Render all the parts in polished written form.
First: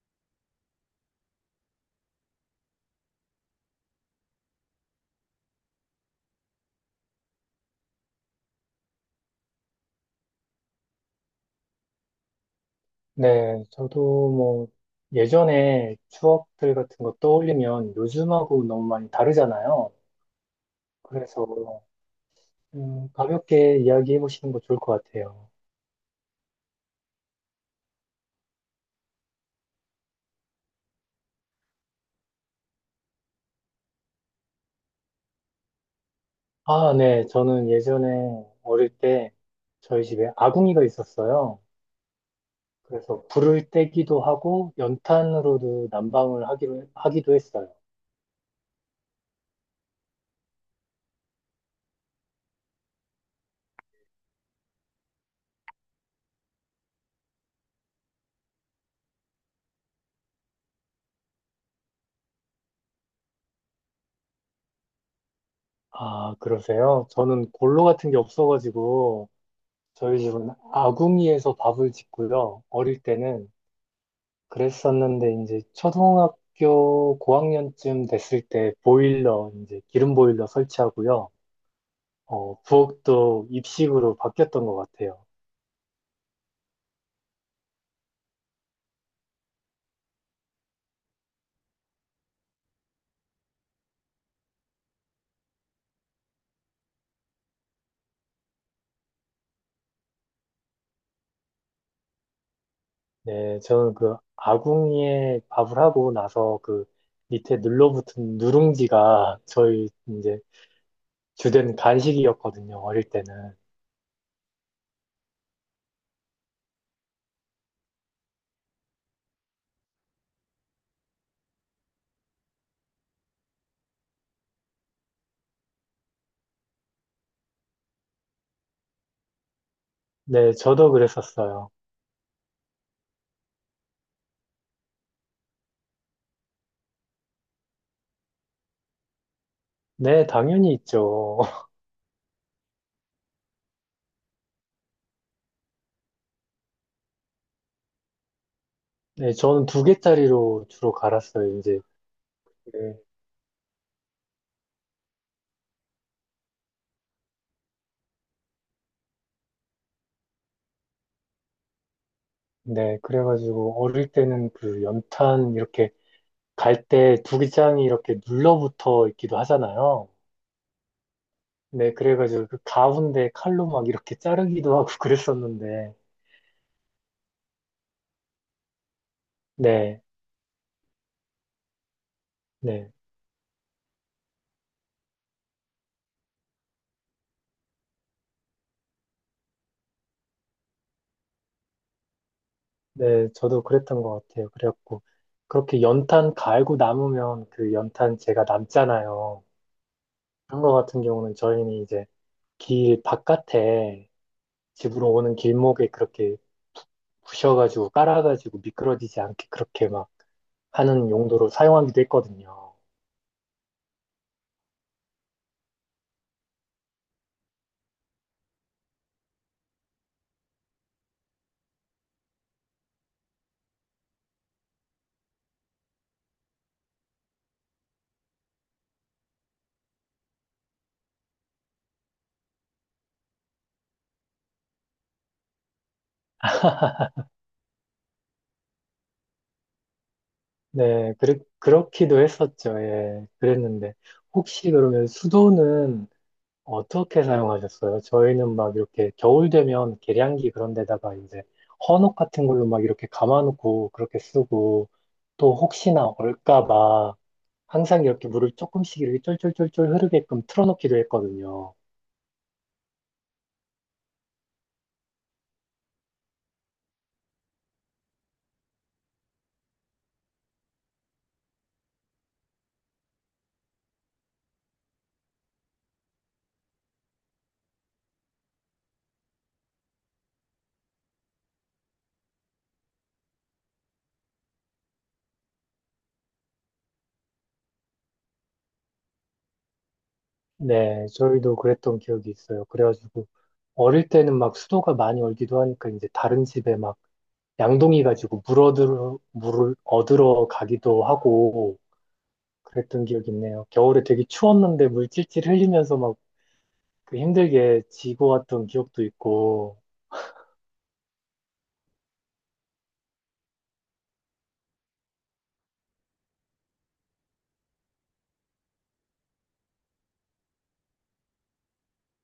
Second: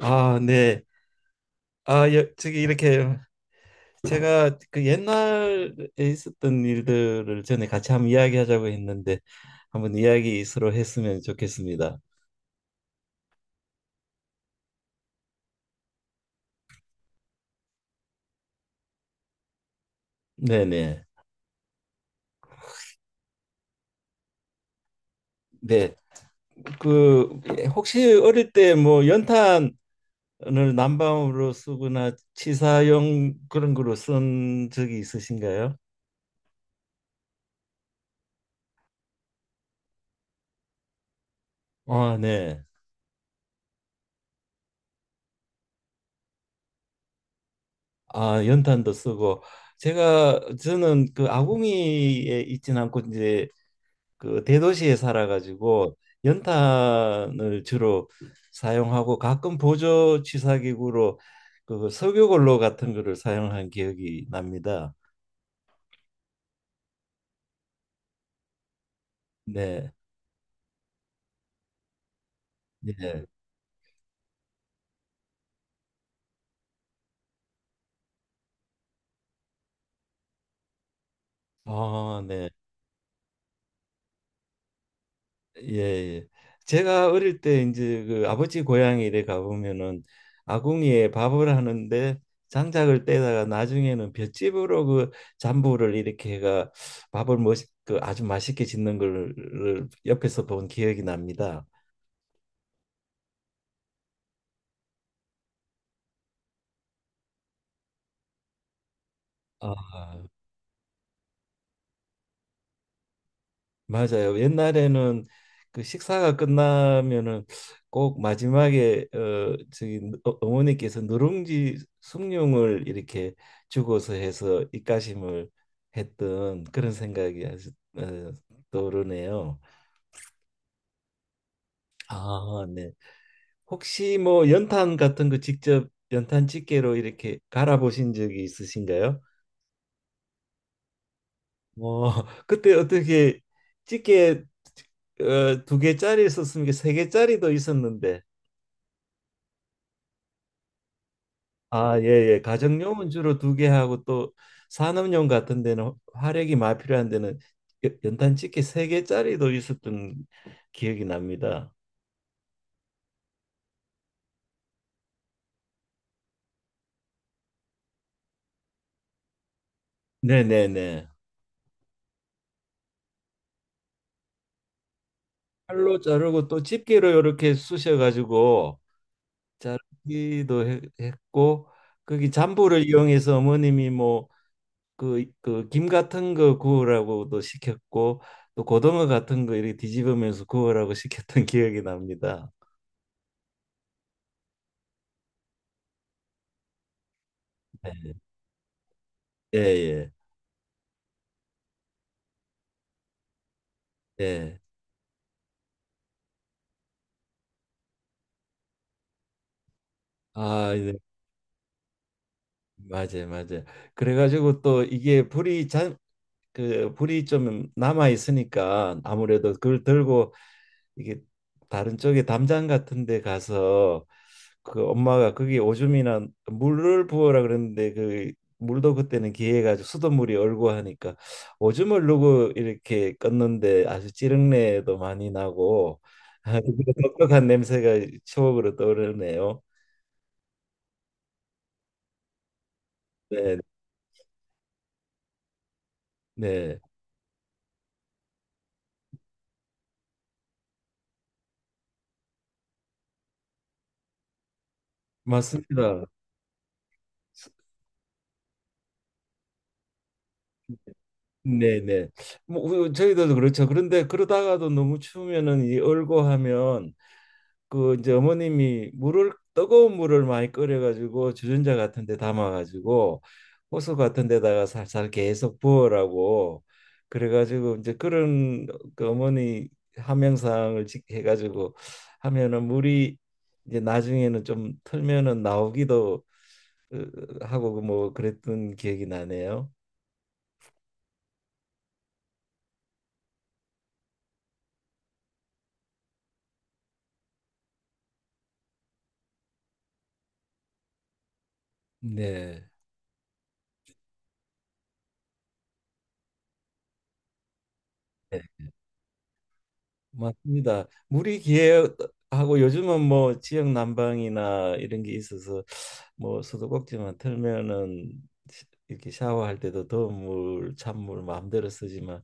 아, 네. 아, 여, 저기 이렇게 제가 그 옛날에 있었던 일들을 전에 같이 한번 이야기하자고 했는데 한번 이야기 서로 했으면 좋겠습니다. 네, 저도 뭐 예전에 추억들 같은 거 떠올리면 요즘하고 너무 많이 다르잖아요. 네네. 그래서 가볍게 이야기해 보시는 거 좋을 것 같아요. 네. 그 혹시 어릴 때 뭐 연탄을 난방으로 쓰거나 치사용 그런 거로 쓴 적이 있으신가요? 아, 네, 저는 예전에 어릴 때 저희 집에 아궁이가 있었어요. 아, 네. 그래서 불을 떼기도 하고 연탄으로도 난방을 하기로, 하기도 했어요. 아, 연탄도 쓰고 제가 저는 그 아궁이에 있진 않고 이제 그 대도시에 살아가지고 연탄을 주로 사용하고 가끔 보조 취사기구로 그 석유골로 같은 거를 사용한 기억이 납니다. 아, 그러세요? 저는 골로 같은 게 없어가지고 네, 저희 집은 아궁이에서 밥을 짓고요. 어릴 예, 때는 그랬었는데 이제 초등학교 고학년쯤 됐을 때 보일러 이제 기름 보일러 설치하고요. 아, 네, 부엌도 입식으로 바뀌었던 것 같아요. 예, 예. 제가 어릴 때 이제 그 아버지 고향에 이래 가보면은 아궁이에 밥을 하는데 장작을 떼다가 나중에는 볏짚으로 그 잔부를 이렇게 해가 밥을 그 아주 맛있게 짓는 걸 옆에서 본 기억이 납니다. 네, 저는 그 아궁이에 밥을 하고 나서 그 밑에 눌러붙은 누룽지가 저희 아, 이제 주된 간식이었거든요. 어릴 때는. 맞아요. 옛날에는 그 식사가 끝나면은 꼭 마지막에 어머니께서 누룽지 숭늉을 이렇게 주고서 해서 입가심을 했던 그런 생각이 아주 어, 떠오르네요. 네, 저도 그랬었어요. 아, 네. 혹시 뭐 연탄 같은 거 직접 연탄 집게로 이렇게 갈아 보신 적이 있으신가요? 네, 당연히 있죠. 어, 그때 어떻게 찌개 어, 두 개짜리 있었으면 이게 세 개짜리도 있었는데 네, 저는 두 개짜리로 주로 갈았어요. 이제 아, 예, 예. 가정용은 주로 두 개 하고 또 산업용 같은 데는 화력이 많이 필요한 데는 연탄 찌개 세 개짜리도 있었던 기억이 납니다. 네, 그래가지고 어릴 때는 그 연탄 이렇게 갈 때 두기장이 이렇게 눌러붙어 있기도 하잖아요. 네, 네, 네. 네, 그래가지고 그 가운데 칼로 막 이렇게 자르기도 하고 그랬었는데, 칼로 자르고 또 집게로 이렇게 쑤셔 가지고 네, 자르기도 했고 거기 잠불을 네, 이용해서 어머님이 뭐 그 김 같은 거 구우라고도 시켰고 또 고등어 같은 거 이렇게 뒤집으면서 구우라고 시켰던 기억이 납니다. 네, 저도 그랬던 것 같아요. 그래갖고 그렇게 연탄 갈고 남으면 그 네. 연탄 제가 남잖아요. 예, 예, 그런 거 같은 경우는 저희는 이제 길 바깥에 예. 집으로 오는 길목에 그렇게 부셔가지고 깔아가지고 미끄러지지 않게 그렇게 막 아, 네. 하는 용도로 사용하기도 했거든요. 맞아요, 맞아요. 그래가지고 또 이게 그 불이 좀 남아 있으니까 아무래도 그걸 들고 이게 다른 쪽에 담장 같은 데 가서 그 엄마가 거기 오줌이나 물을 부어라 그랬는데 그 물도 그때는 기해가지고 수돗물이 얼고 하니까 오줌을 누고 이렇게 껐는데 아주 찌릉내도 많이 나고 아주 그 독특한 냄새가 추억으로 떠오르네요. 네, 그렇기도 했었죠. 예, 네, 그랬는데 혹시 그러면 수도는 네, 어떻게 사용하셨어요? 저희는 막 이렇게 겨울 되면 계량기 그런 데다가 이제 헌옷 같은 걸로 막 이렇게 감아놓고 그렇게 쓰고 또 맞습니다. 혹시나 얼까 봐 항상 이렇게 물을 조금씩 이렇게 쫄쫄쫄쫄 흐르게끔 틀어놓기도 했거든요. 네, 네. 뭐 저희도 그렇죠. 그런데 그러다가도 너무 추우면은 이 얼고 하면 그 이제 어머님이 물을 뜨거운 물을 많이 끓여가지고 주전자 같은 데 담아가지고 호수 같은 데다가 살살 계속 부어라고 그래가지고 이제 그런 그 어머니 해가지고 하면은 물이 이제 나중에는 좀 틀면은 나오기도 하고 그뭐 그랬던 기억이 나네요. 네, 저희도 그랬던 기억이 있어요. 그래가지고 어릴 때는 막 수도가 많이 얼기도 하니까 이제 다른 집에 막 양동이 가지고 물 얻으러, 물을 얻으러 가기도 하고 네. 그랬던 기억이 있네요. 겨울에 되게 추웠는데 물 찔찔 흘리면서 막 그 힘들게 지고 네, 왔던 기억도 있고, 맞습니다. 물이 귀하고 요즘은 뭐 지역 난방이나 이런 게 있어서 뭐 수도꼭지만 틀면은 이렇게 샤워할 때도 더운 물, 찬물 마음대로 쓰지만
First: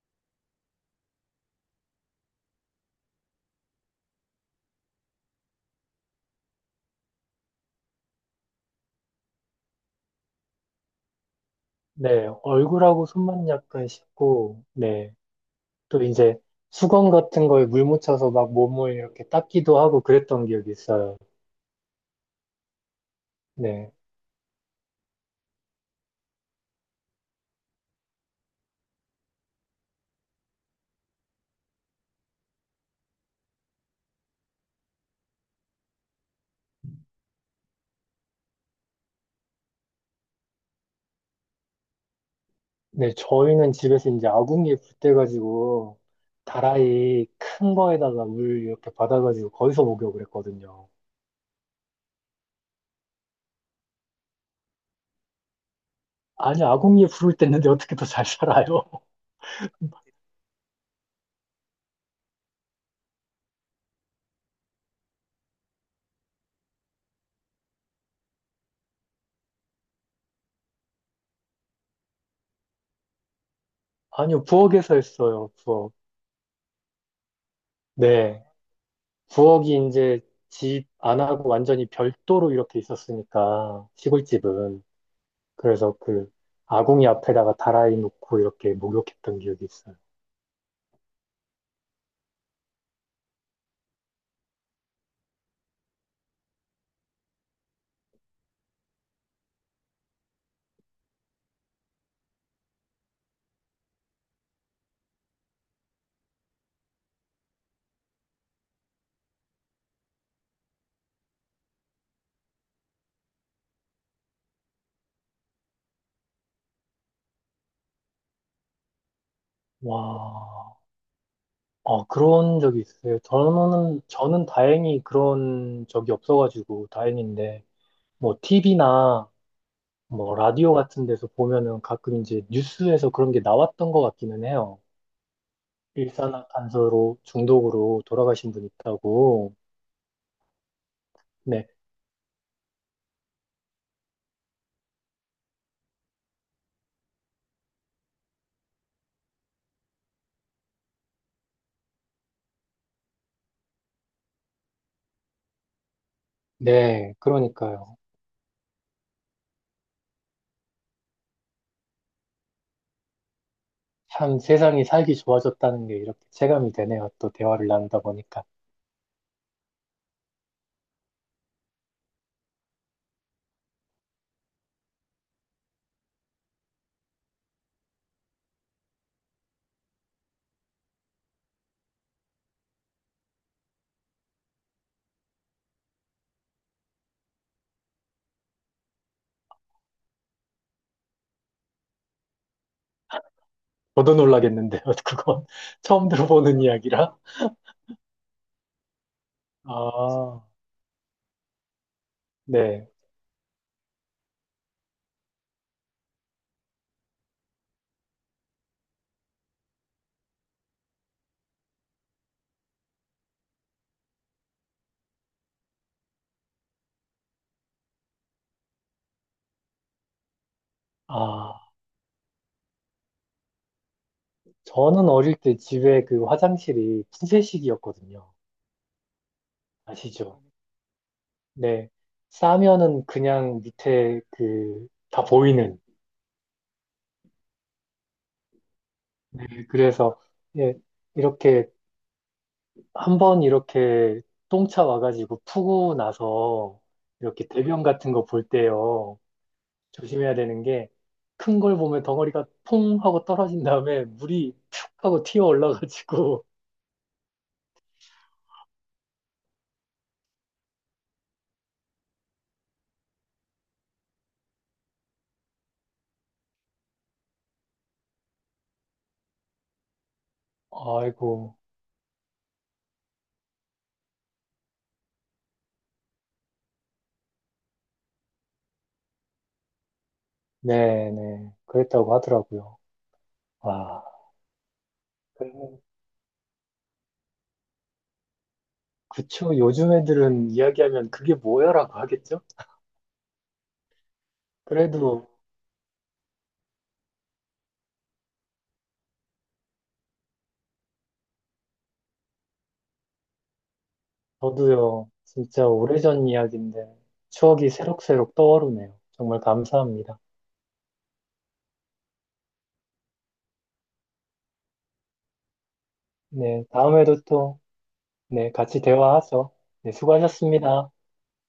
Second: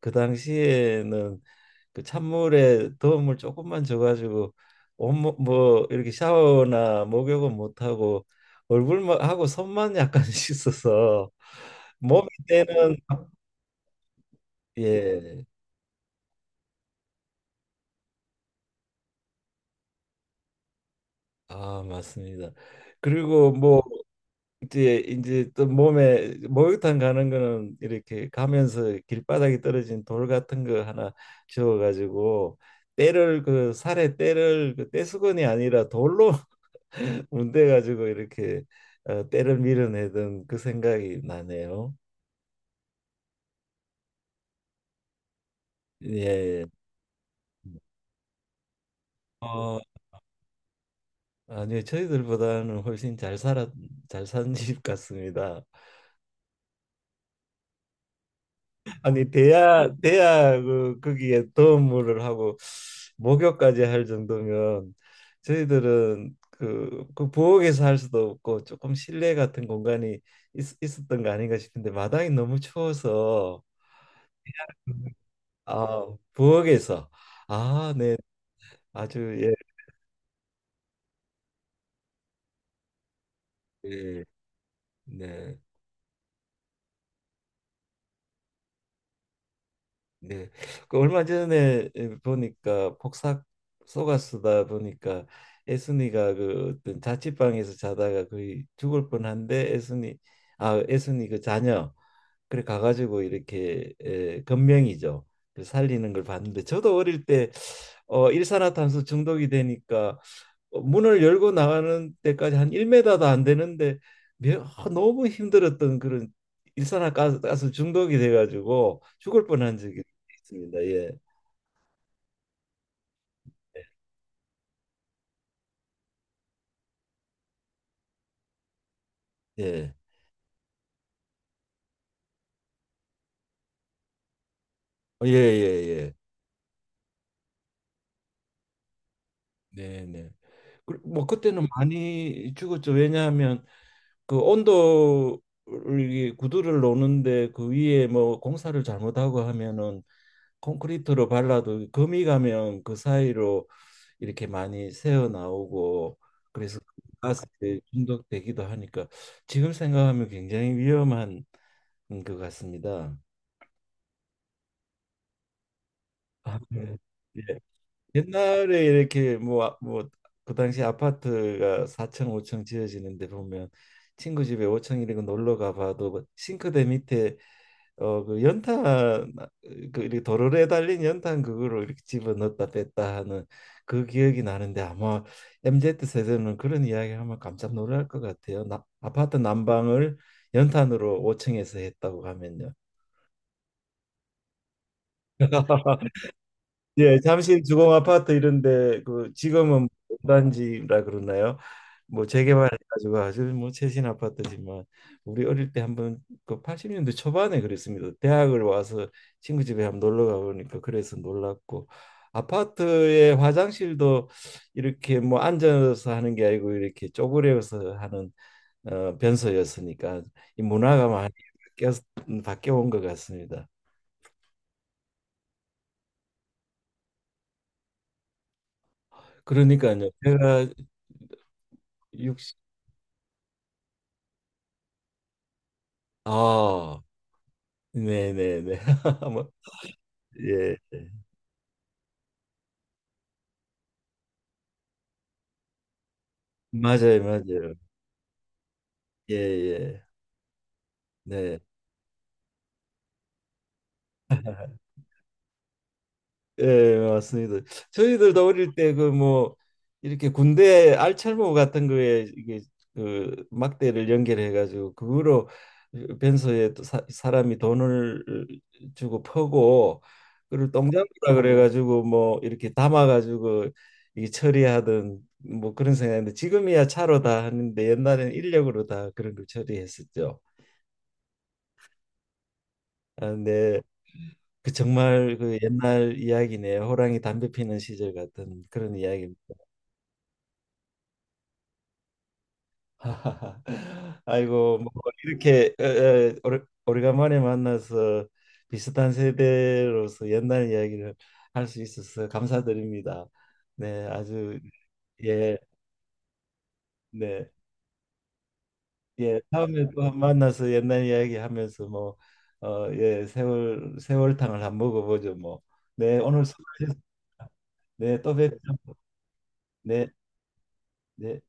그 당시에는 그 찬물에 더운 물 조금만 줘가지고 온몸 뭐 이렇게 샤워나 목욕은 못하고 얼굴만 하고 손만 약간 씻어서 몸이 네, 때는 얼굴하고 손만 약간 씻고, 네, 예, 또 이제 수건 같은 거에 물 묻혀서 막 몸을 이렇게 닦기도 하고 그랬던 기억이 있어요. 아 맞습니다. 그리고 뭐 네, 이제 또 몸에 목욕탕 가는 거는 이렇게 가면서 길바닥에 떨어진 돌 같은 거 하나 주워 가지고 때를 그 살에 때를 그 때수건이 아니라 돌로 문대 가지고 이렇게 때를 밀어내던 그 생각이 나네요. 네, 저희는 집에서 이제 아궁이에 불 때가지고 예. 예. 다라이 큰 거에다가 물 이렇게 받아가지고 어, 거기서 목욕을 했거든요. 아니요. 저희들보다는 훨씬 잘 살았 잘 산 집 같습니다. 아니, 아궁이에 불을 뗐는데 어떻게 더 잘 살아요? 아니 대야 그 거기에 도움을 하고 목욕까지 할 정도면 저희들은 그 부엌에서 할 수도 없고 조금 실내 같은 공간이 있었던 거 아닌가 싶은데 마당이 너무 추워서 아니요, 부엌에서 했어요, 부엌. 아 부엌에서 아 네 네. 아주 예, 부엌이 이제 집 안 하고 완전히 별도로 이렇게 있었으니까, 예, 시골집은. 네 그래서 그 아궁이 앞에다가 다라이 놓고 이렇게 목욕했던 기억이 있어요. 네. 그 얼마 전에 보니까 폭삭 속아 쓰다 보니까 애순이가 그 어떤 자취방에서 자다가 거의 죽을 뻔한데 애순이 아 애순이 그 자녀 그래 가가지고 이렇게 에, 건명이죠. 그 살리는 걸 봤는데 저도 어릴 때 일산화탄소 중독이 되니까 문을 열고 나가는 데까지 한 1m도 안 되는데 너무 힘들었던 그런 일산화가스 중독이 돼가지고 죽을 뻔한 적이 와, 맞습니다. 예. 그런 적이 있어요. 저는 다행히 그런 적이 없어가지고 다행인데, 뭐, TV나 예. 뭐, 라디오 같은 데서 보면은 가끔 이제 뉴스에서 그런 게 나왔던 것 같기는 해요. 어, 예, 예, 예. 일산화탄소로 중독으로 돌아가신 분 있다고. 네, 네. 뭐 그때는 네, 많이 죽었죠. 왜냐하면 그 온도를 이게 구두를 놓는데 그 위에 뭐 공사를 잘못하고 하면은 콘크리트로 발라도 거미 가면 그 사이로 이렇게 많이 새어 나오고 그래서 네, 가스에 그러니까요. 중독되기도 하니까 지금 생각하면 굉장히 위험한 것 같습니다. 참 세상이 살기 좋아졌다는 게 이렇게 아, 체감이 네. 되네요. 또 예. 대화를 나누다 보니까. 옛날에 이렇게 뭐 아, 뭐그 당시 아파트가 4층 5층 지어지는데 보면 친구 집에 5층 이런 거 놀러 가봐도 그 싱크대 밑에 어 그 연탄 아, 그 이렇게 도로에 달린 연탄 그거를 이렇게 집어 넣었다 뺐다 하는 그 기억이 나는데 아마 MZ 세대는 그런 이야기 하면 깜짝 놀랄 것 같아요. 나, 아파트 난방을 연탄으로 5층에서 했다고 하면요. 저도 놀라겠는데요. 그건 처음 들어보는 이야기라. 예, 잠실 주공 아파트 이런데 그 지금은 아, 단지라 그러나요? 뭐 네. 재개발해가지고 아주 뭐 최신 아파트지만 우리 어릴 때 한번 그 80년대 초반에 그랬습니다. 대학을 와서 친구 집에 한번 놀러 가보니까 그래서 놀랐고 아파트의 화장실도 이렇게 뭐 앉아서 하는 게 아니고 이렇게 쪼그려서 하는 변소였으니까 이 문화가 많이 아, 바뀌어 바뀌어 온 것 같습니다. 저는 어릴 때 집에 그 화장실이 푸세식이었거든요. 그러니까요, 아시죠? 제가 네. 60, 싸면은 그냥 밑에 그 다 보이는. 아 네네네. 아마 네, 그래서 예, 예 이렇게 한 번 이렇게 똥차 와가지고 푸고 나서 맞아요 이렇게 맞아요. 대변 같은 거 볼 때요. 예예 조심해야 되는 게 큰 네. 걸 보면 덩어리가 퐁 하고 떨어진 다음에 물이 툭 하고 튀어 올라가지고 예 맞습니다. 저희들도 어릴 때 그 뭐 이렇게 군대 알찰모 같은 거에 이게 그 막대를 연결해 가지고 그거로 변소에 또 사람이 돈을 주고 퍼고 그걸 똥장구라 그래 아이고 가지고 뭐 이렇게 담아 가지고 이 처리하던 뭐 그런 생각인데 지금이야 차로 다 하는데 옛날에는 인력으로 다 그런 걸 처리했었죠. 네네 그랬다고 하더라고요. 아, 네. 와 그 정말 그 그러면 옛날 이야기네요. 호랑이 담배 피는 시절 같은 그런 이야기입니다. 그쵸 요즘 애들은 이야기하면 그게 뭐야라고 하겠죠? 아이고 뭐 그래도 이렇게 에, 에, 오래간만에 만나서 비슷한 세대로서 옛날 이야기를 할 수 있어서 감사드립니다. 네, 아주 저도요 예, 진짜 오래전 이야기인데 네, 추억이 새록새록 떠오르네요. 예. 정말 다음에 또 한 감사합니다. 만나서 옛날 이야기 하면서 뭐 어, 예, 세월탕을 한번 먹어보죠 뭐. 네, 오늘 네, 수고하셨습니다. 다음에도 또 네, 또 네, 뵙죠. 같이 대화하죠. 네, 네. 수고하셨습니다. 네.